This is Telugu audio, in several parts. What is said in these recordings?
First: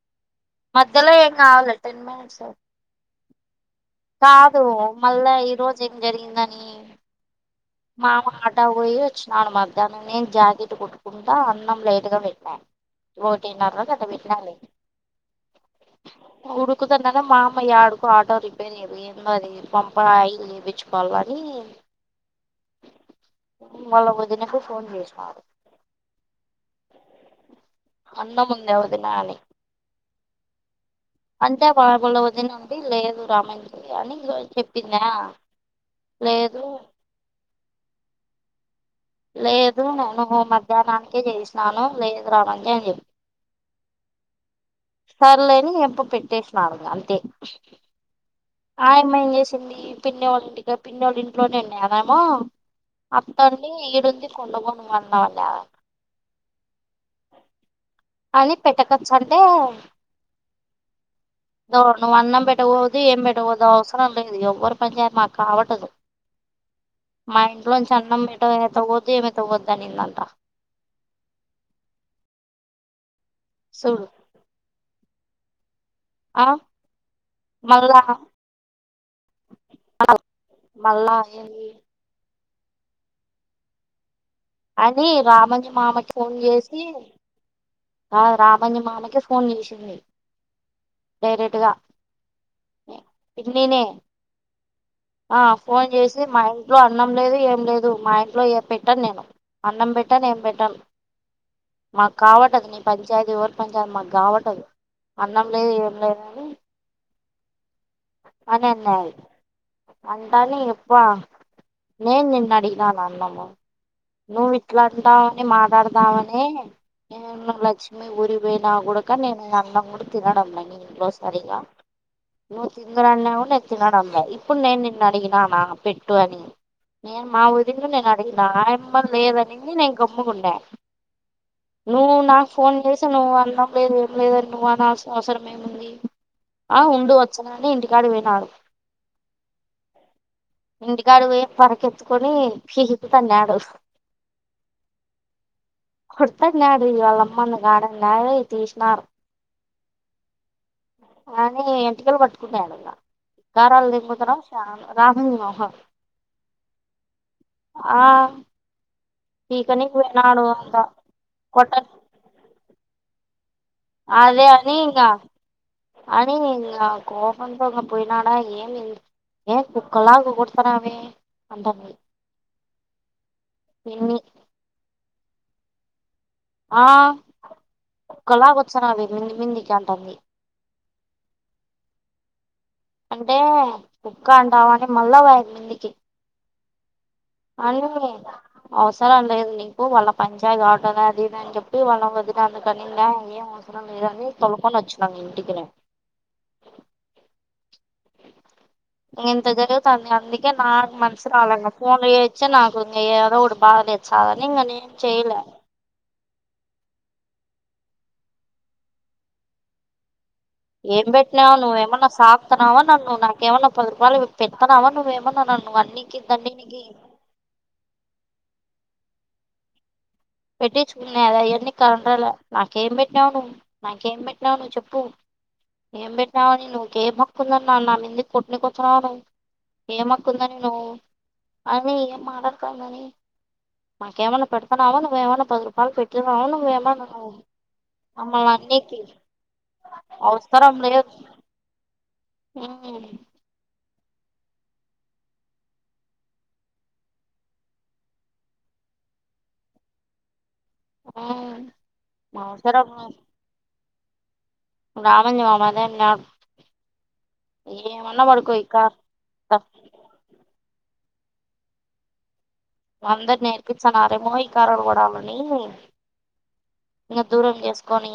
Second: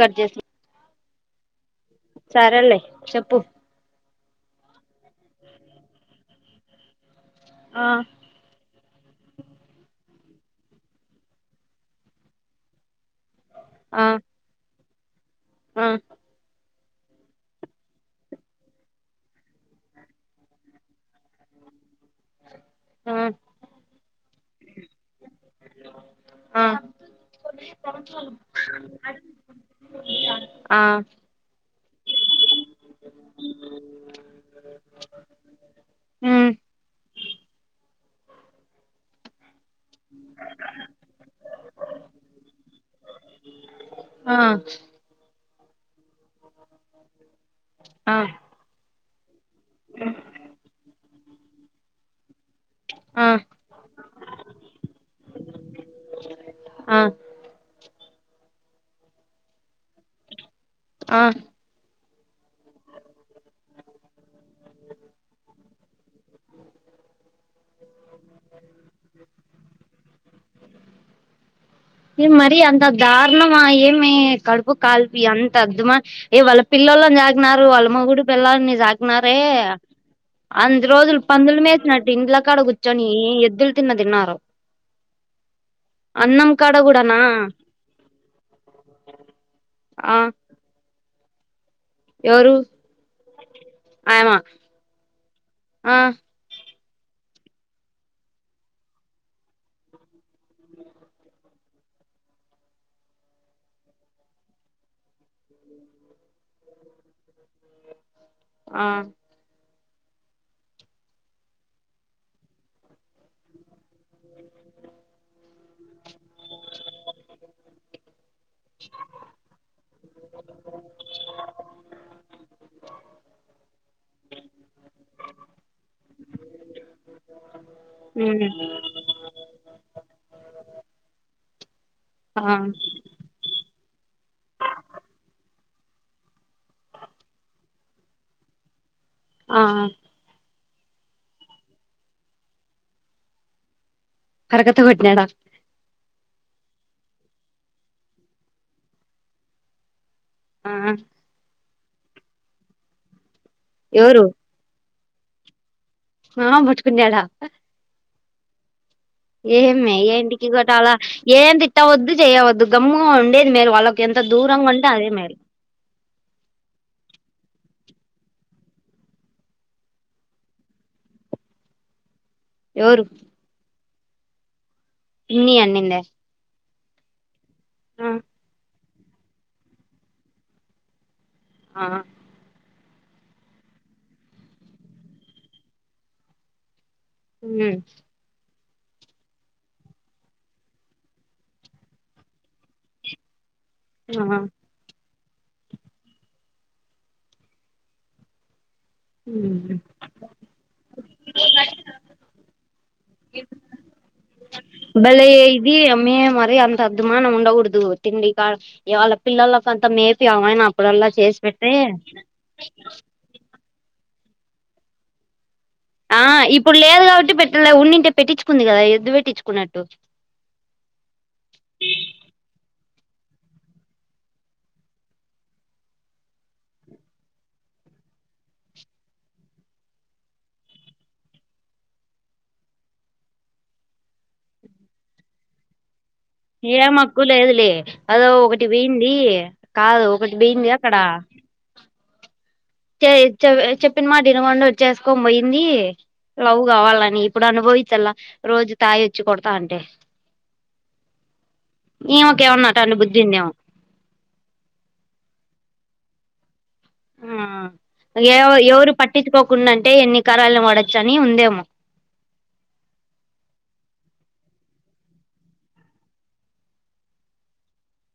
కట్ చేస్తా మధ్యలో ఏం కావాలీ సరేలే చెప్పు కాదు మళ్ళా ఈ రోజు ఏం జరిగిందని ఆ మామ అంటావ్ పోయి వచ్చినాడు మధ్యాహ్నం నేను జాకెట్ కుట్టుకుంటా అన్నం లేట్ గా పెట్టిన ఒకటి నర్రకు ఆ అట్లా పెట్టినాలే ఆ కుదరదు మా అమ్మయి ఆడుకు ఆటో రిపేర్ ఇవు ఏందో అది పంప అ చేపించుకోవాలీ అని ఆ మళ్ళ వదినకు ఫోన్ చేసినడు ఆ అన్నం ఉంద వదిన అని ఆ అంటే బాఒళ్ళ వదిినండి లేదు రామ్య నిజమే చెప్పందా ఉమ్ లేదు లే నేను మధ్యాహ్నానికే చేయిసినాను లేదు రామజ అని చెప్పి ఆ సర్లేని ఎంప్ప పెట్ ఆ [inaudible] మేం చేసి పిన్నోళ్ల ఇంటికి ఇట్నేండి అదేమో ఆ అత్తడి ఈడుంది కొండపోమన్నావాట ఆ అని పెట్టకచ్చు అంటే ఆ నువ్వు అన్నం పెట్టకదు ఏం పెట్టకూదు అవసరం లేదు ఎవ్వరు పని చేయారు మాకు కావట్దు మా ఇంట్లోంచి అన్నం ఎటో ఏతవ్వవద్దు ఏమి తవ్వద్ద అనిందంట దా అన్నామా చూడు ఏమి కడుపు కాల్ అ ఎంత అద్మా ఆ వాళ్ళ పిల్లళని సాాగనారు వాళ్ళ మళ్ళా మగ్గుడు పిల్లలని సాాగనారే అన్ని మళ్ళా రోజులు పందులు ఏంది మేచ్చినట్ంది ఇడ్లకాడ కూర్చొని ఎద్దులు తిన్న తిన్నారు అని రామని మామకి ఫోన్ అన్నం కాడ చేసి కూడానా రామణ్య మామకే ఫోన్ చేసింది ఆ డైరెక్ట్ గా ఎవరు పన్నినే ఆయమ ఆ ఫోన్ ఆ చేసి మా ఇంట్లో అన్నం లేదు ఏం లేదు మా ఇంట్లో ఏ పెట్టాను నేను అన్నం పెట్టాను ఏం పెట్టాను మాకు కావట్ అ నీ పంచాయతీ వరి పంచాయతీ మాకు కావట్దు అన్నం లేదు ఏం లేదు అని ఆ అనన్నాయి అంటాలి ఎప్ప నేను నిన్నడి న అన్నమో నువ్ ఇట్లా అంటావని మాట్లాడదావని నే లక్ష్మి గురి ఇవ నా కూడాక నేను అన్నం కూడా తినడం లే ఇంట్లో సరిగా నువ్వు తిందరన్నా కూడా నేను తినడంలే ఇప్పుడు నేను నిన్ను అడిగిన నా పెట్టు అని నేను మా వఊదిిన నేను అడిగిన ఉమ్ లేదనిది నేను గమ్ముకుండాను నువ్వు ఆ నాకు ఫోన్ చేసి నువ్వు అన్నా లేదు ఏం లేదని నువ్వు అనాల్సిన అవసరం ఏముంది ఆ ఉండు వచ్చనని ఇంటికాడ వినడు ఆ ఇంటికాడు పో పరకెత్తుకొని ఫహత తన్నాడు కరకత్త కొట్నాడ కుడతడు నాడు ఇవాళమంది కాడ లే తీసినారు ఆ అ ఎంటికలు పట్టుకున్నాడు ఇ గారాల ద ముదరం చాల రానుహ ఆ పట్కున్యాడా ఆ పీకనీకి ఏంే ఏంటికి పోయినాడు ఇ గట అంట అాల ఏం కొట్ట తిట్టవద్దు చేయవద్దు గమ్ము ఉం అదే అనికా అనీంగా కో వంటంగ పోయినాడా ఏన్ ఏ కొలాకు కొతుారవే అంట మయి ఎవరు ఇ ీ అన్నింద ఆ కళ కొ అస అవి మంది మందికి అంటుంది ఆ అంటే కుక్క అంటావ అంటని మళ్ళా వదు మందికి అ ఉమ్ అవసరం లేదు నీకు వాళ్ళ పంచాయ కావట అదిదిని చెప్పి వాళ్ళ వదినందుకని ఇం ఏం నరాని ఆ తలకొ వచ్చు నను ఇంటికె ఇ ఇంత ఉమ్ జరుగుతు అంది అందుకే నాకు మనసు రాలే ఫోన్ ఇచ్చే నాకు ఇం ఏదో ఒక బాధలేదు చదని ఇంక నేం చెయలే మనం ఉండకూడదు తిండి కా ఇవాళ పిల్లలలకు అంతా మే ఏం పెట్టి నవవు నువ్ ఏమన్నా సాప్తానవ నన్న్ నాకేమన్ననా పద వాళ్ళ పెాను అవ నువ్వ ఏమన్నా ఆ ఇప్పుడు లేదు కాబట్టి పెట్ట ఉండింటే పెట్టించుకుంది కదా దదు పెట్టించుకున్నట్టు పెట్టించుకున్నాదా ఎవన్ని కారణాల నాకేం పెట్టి ావు నువ్ నాకేం పెట్టినావు నువ్వు చెప్పు ఏం పెట్నావని నువ్కేం హక్కుందని నా మందు కొట్టినికచ్చన్నావ ను ఏం హక్కుందని నువ్వు అని ఏం మాట్డుతుదని నాకేమన్నా పెడతున్నావా నువ్వు ఏవనా పది రపాలు పెట్ ఏ మక్కు లేదులే అదో మమ్మల్ని ఒకటి అన్నికి బీయ్యంది కాదు ఒకటి బీయ్యంది అవసరం అక్కడ లేదు ఉమ్ చె చె చెప్ చెప్పిన మాట వినకుండా చేసుకొని పోయింది. లవ్ కావాలని ఇప్పుడు అనుభవించాల రోజు తాగొచ్చి కొడతా ఉంటే ఉమ్ ఈమెకేమన్న అట్టంటి బుద్ధిందేమో రామాంజీ మామ [inaudible] ఆ ఎవ ఎవరు పట్టించుకోకున్నట్టే ఎన్ని కరలుని వాడ శని ఉందేమో అందరు నేర్పిచ్చన్నారేమో ఇకారాలు పడాలని ఇంకా దూరం చేసుకొని,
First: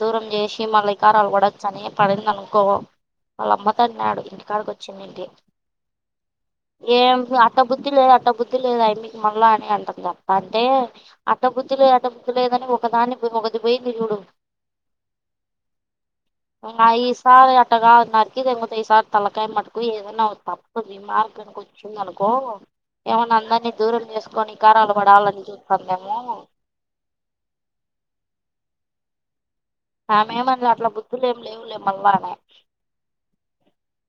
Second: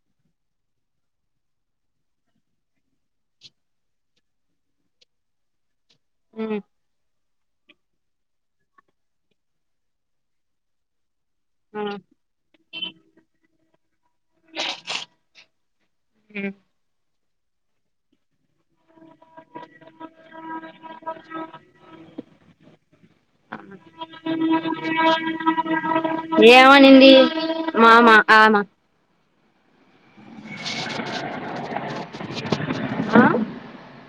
దూరం చేసి మళ్ళీ ఇకారాలు పడచ్చని పడింది అనుకో, వాళ్ళ అమ్మ తగినడు ఇంటికాడికి వచ్చిందింటి ఏం లా ట్ట బుద్ధి లేదు, అట్ట బుద్ధి లేదు ఆయ్మ్మికి మళ్ళ అని అంటాం తప్ప అంటే అట్ట బుద్ధి లేదు, అట్ట బుద్ధి లేదనీ ఒకతి పోయింది ఇప్పుడు ఆయి కాదు అట్టా కాదు నాకి [unintelligible] ఈసారి తలకాయ మట్టుకు ఏదైనా తప్పుంది రిమార్క్ గాని వచ్చింద అనుకో ఏమైనా అందరినీ దూరం చేసుకొని ఇకారాలు పడాలని చూత్తాందేమో ఏమనింది మామ ఆనా ఆమే మాకు అట్ల బుద్ధులు ఏం లేవులే, మల్వానే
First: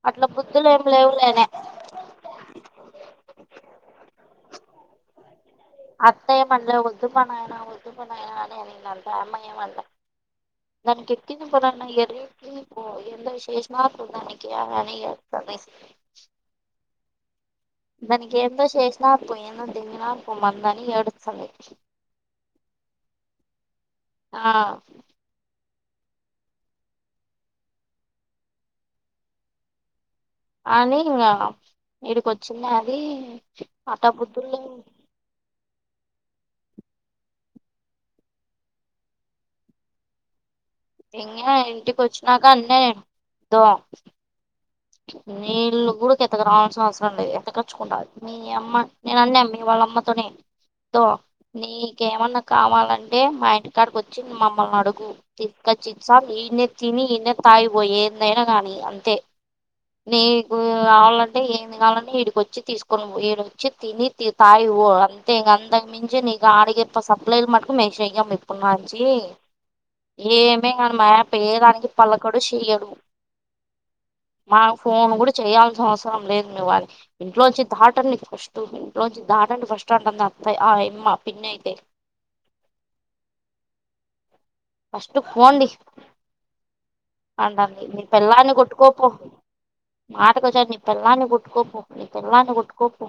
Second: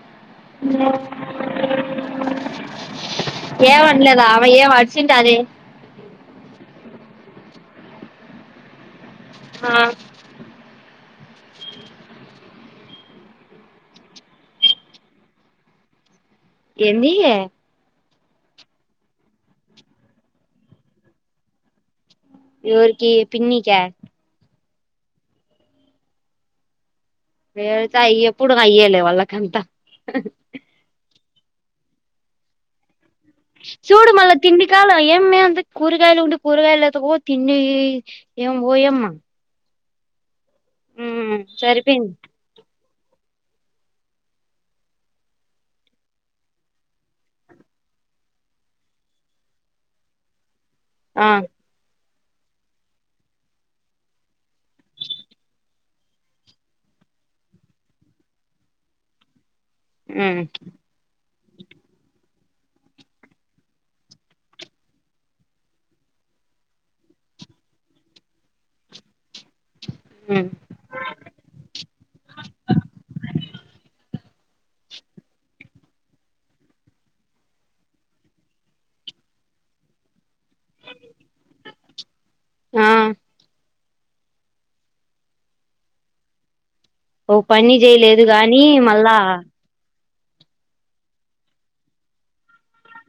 అట్ల బుద్ధులు ఏమి లేవులే అనే ఏమనలేదా ఆమె ఏం అరిచింటాది అత్త ఏమన్లే వద్దుపా నాయన, వద్దుపా నాయనా అని అనిందంట్ దానికి ఎక్కింది [unintelligible] పో ఏందో చేసినారు దానికి [unintelligible] ఎందీ దానికి ఏందో‌ చేసినారు పో ఏందో [unintelligible] ఇప్పుడు మొత్తానికి ఏడుస్తాంది ఎవరికీ పిన్నిక్యా ఆ వీళ్ళతో ఎప్పుడు అయ్యేలే వాళ్లకు అంత అని ఇంకా ఈడికి వచ్చినది చూడు మళ్ళ తిండి కాడ ఏమ్మే అంత కూరగాయలు ఉండి కూరగాయలు ఎత్తుకుపో తిని ఏం ఓయమ్మ ఉమ్ ఇంగా ఇంటికి సరిపోయింది వచ్చినాక అన్నే దో నీళ్ళు కూడా ఎత్తకురావాల్సిన అవసరం లేదు. ఎత్తకచ్చుకుంటది. నీయమ్మ నేనన్నా మీ వాళ్ళ అమ్మతోనే తో ఆ నీ ఇంకేమన్నా కావాలంటే మా ఇంటికాడికి వచ్చి మమ్మల్ని అడుగు తీస్కచ్చిఇచ్చ్చా ఈడ్నే తిని ఈడ్నే తాగి పో ఏందైనా గాని అంతే ఉమ్ నీకు కావాలంటే ఏమి కావాలన్నా ఈడికొచ్చి తీసుకొని పో ఈడొచ్చితిని తాగిపో అంతే ఉమ్ ఏమే కానీ మాయప్ప ఏదానికి పలకడు, సెయ్యడు మా ఫోన్ కూడా చేయాల్సిన అవసరం లేదు మీ వాళ్ళకి ఇంట్లో నుంచి దాటండి ఫస్ట్ ఇంట్లో నుంచి దాటండి ఫస్ట్ అంటంది ఆప్ ఆయమ్మ పిన్ని ఐతే ఆ ఫస్ట్ పోండి ఓ పని అంటంది చేయలేదు గానీ మళ్ళా మాటకొచ్చాక నీ పెళ్ళాన్ని కొట్టుకోపో నీ పెళ్ళాన్ని కొట్టుకోపో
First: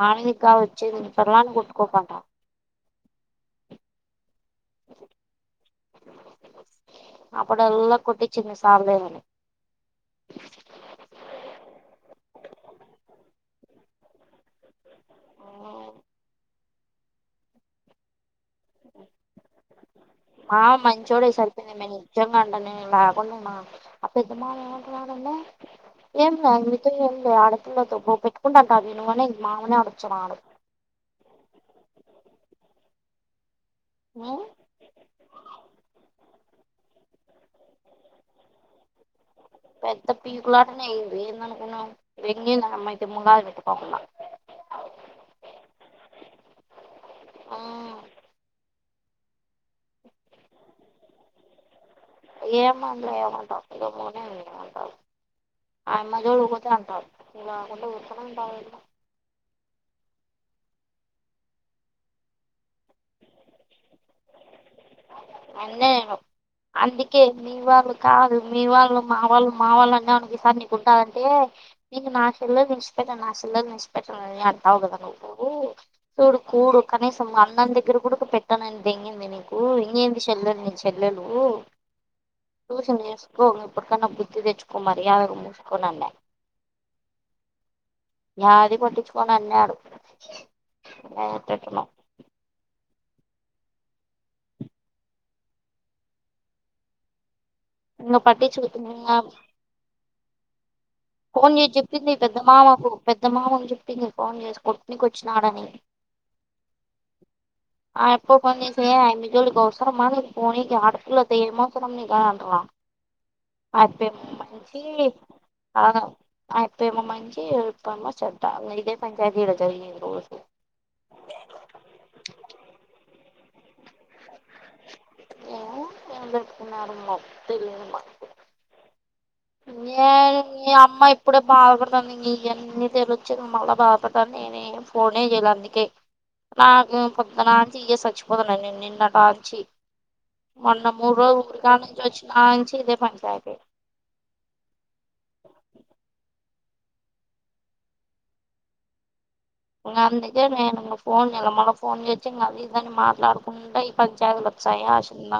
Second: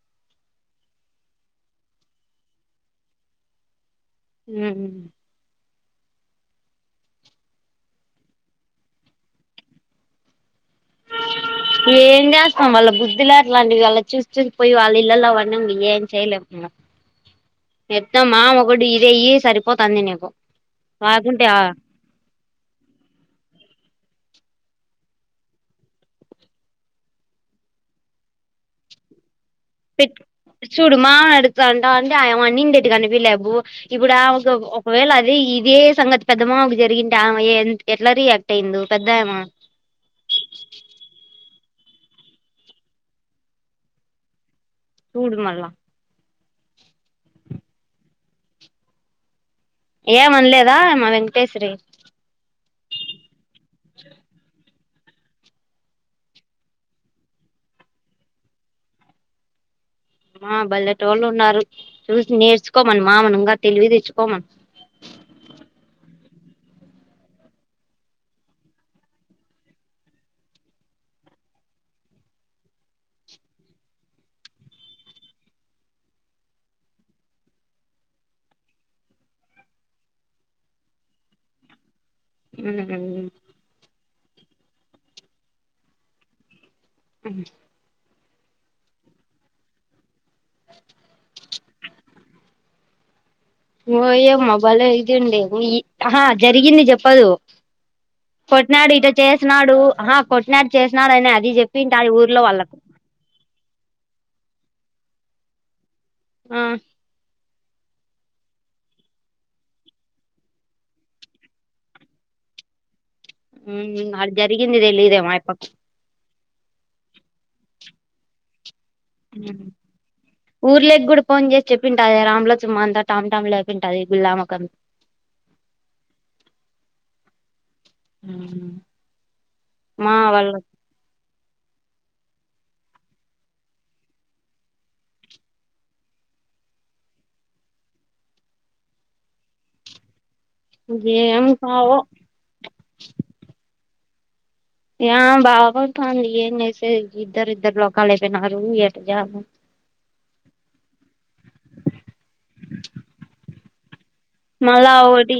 మామీదకి కాదు వచ్చేది నీ పెళ్ళాన్ని కొట్టుకోపో అంట హ్మ్ అప్పుడు ఎల్ల కొట్టించింది సలదేమో ఏంచేస్తాం వాళ్ళ బుద్ధులేఅట్లాంటివి వాళ్ళ చూసి చూసి పోయి వాళ్ళ ఇళ్లల్ల పడ్డాం ఇగేమ్ చేయలేం ఇంగ ఎట్టో మా మామ మంచోడే లేకుంటే ఆ సరిపోయింది మే నిజంగా అంటనే లేకుంటే నా అ పె ఏంలే మీతో ఏంలే ఆడపిల్లతో పో పెట్టుకుంటావంటే నువ్వు అనే పెట్ చుడుమామ అడితంటే అంటే ఆమె అనింది కనిపియ్యాలె బు ఇప్పుడు ఆ నాడు ఒకవేళ అదే ఇదే సంగతి పెద్ద మామకి జరిగింటే ఆమె ఎట్లా రియాక్ట్ అయిందో పెద్దమే కున్నావ్ ఎంగింది ఆ అమ్మాయితే మొలాబ్ పెట్టుకోకుండ చూడు మళ్ల ఆ ఏమండ్లదా మా వెంకటేశ్వరి మన్లే ఏమంటావ్ [unintelligible] ఆ యమ్మ జోలికి పోతేనే అంత ఊరికనేఉంటారు ఆ బల్లెటోళ్ళు ఉన్నారు చూసి నేర్చుకోమను మామను ఇంగా తెలివి తెచ్ అండ్ల నిను అందుకే మీ వాళ్ళు కాదు మీ వాళ్ళు మా వాళ్ళు మా వాళ్ళు అన్నావ్అనుకో ఈసారి నీకుంటది అంటే నీకు నా చెల్లెల్ నిలిచిపెట్టాను నా చెల్లె నిడిచిపెట్టాను అని అంటావ్ కదా నువ్వు చూడు కూడు కనీసం అన్నం దగ్గర కూడా పెట్టానని దెంగిం ది నీకు ఇంకేంది చెల్లెలు ని చెల్లెలు ట్యూషన్ నేర్చుకో ఇప్పుడి కన్న బు కు తెచ్చుకో మర్యాదగ మూసుకొండన్న హు య్యాది పట్టించుకొనన్నాడు క తిట్టను ఇంగో ఇయ్యే మా బలే ఇదింది ఆహ జరిగింది చెప్పదు ఇంగ పట్టించు కొట్టినాడు ఇట్ట ఇంగ చేసినడు అహ కొట్నా ఫోన్ చేసి చెప్పింది పెద్ద మావకు పెద్ద మావకు చెప్పింది ఫోన్ చేసి కొ ట్నీకి వచ్చినాడని ఆ ఆ యప్పకు ఫోన్ చేసి ఆయమ్మీ జోలికి అవసరమా మీరు పోనీకి ఆడపిల్లతో ఏం అవసరం నీకు అంట హు అడ జరిగిందిది తెలిదే ఆయప్పకు అ యప్పేమో మంచి ఇ యప్పేమో చెడ్డ ఇదే పంచాయతీ ఈడ జరిగేది రోజు ఊర్ లేకి కూడా ఫోన్ చేసి చెప్పింట అదే రామ్ల సుమ్మ అంతా టామ్ టామ్ లే వింటది గుల్లామొకం ఏ ఎంతకున్నార్మ తెలి మా నేను వాళ్ ఈ అమ్మ ఇప్పుడే బాధపడుతుంది ఇ అన్నీ తెలిచ్చి మళ్ళీ బాధపడతను నేనేం ఫోనే చేయ్యలే అందుకే నాకేం పొద్దునంచి ఇయే చచ్చిపోతున నేను నిన్నటంచి మొన్న మూడు రోజు ఏం ఊరిగా పావో నుంచి వచ్చిన నుంచి ఇదే పంచాయతీ వాపు పంది ఇద్దరు ఇద్దరు లోకలయిపోయినారు ఏంజేయలో ఇంకా అందుకే నేను ఇ ఫోన్ నిల మళ ఫోన్ చేచ్చి ఇంకా అది ఇదిని మాట్లాడుకుంటడా పంచాయత బసాయి మళ్ళా ఆషంద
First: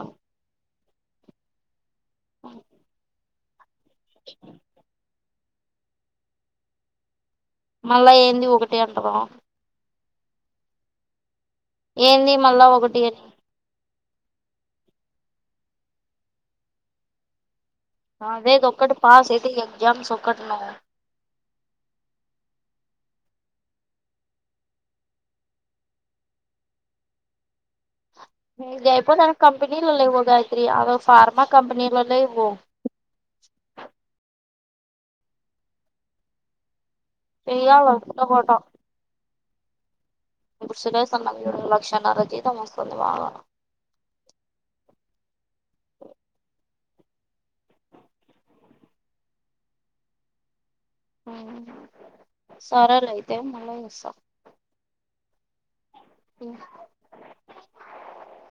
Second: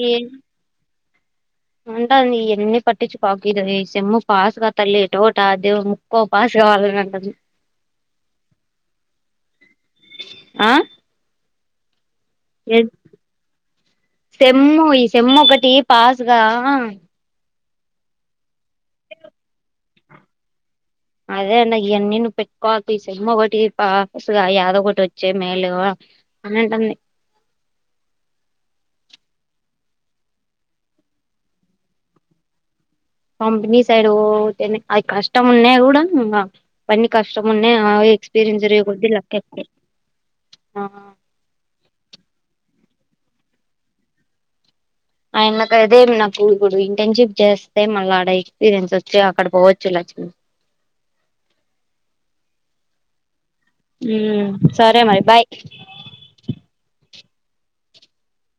ఉంటా ఎన్న పట్టి చు పగద చెమ్ము పాస్గాల్లి తోట అది ముకు పాసక వాళ్ళంటదు మళ్ళా ఏంది ఒకటి అంటుదాం ఆ ఏంది మళ్ళా ఒకటి అని సమ్ము ఈ సమ్ము ఒకటి పాస్గా రే చ ఒకక్కటి పాస్ ఇయి ఎగ్జామ్స్ ఒకక్కటి న అదే అండి ఇవన్నీ నువ్వు పెట్టుకోి ఈ సినిమ ఒకటి పాగా యాదో ఒకటి వచ్చే మేలుగా అనింటంది న అయిపోదనికి కంపెనీలో లే ఇవ గాయత్రి అద ఫార్మా కంపెనీలో లేవు పంబని సైడ్ అది కష్టం ఉన్నా కూడా పని కష్టమున్ననే చెయ్యాల ఎక్స్పీరియన్స్ జరగకదు చెప్ప క్షణ రజత పవా న్షిప్ చేస్తే మళ్ళీ ఆడ ఎక్స్పీరియన్స్ వచ్చి అక్కడ పోవచ్చు లమి సారా లేై సరే మరి బాయ్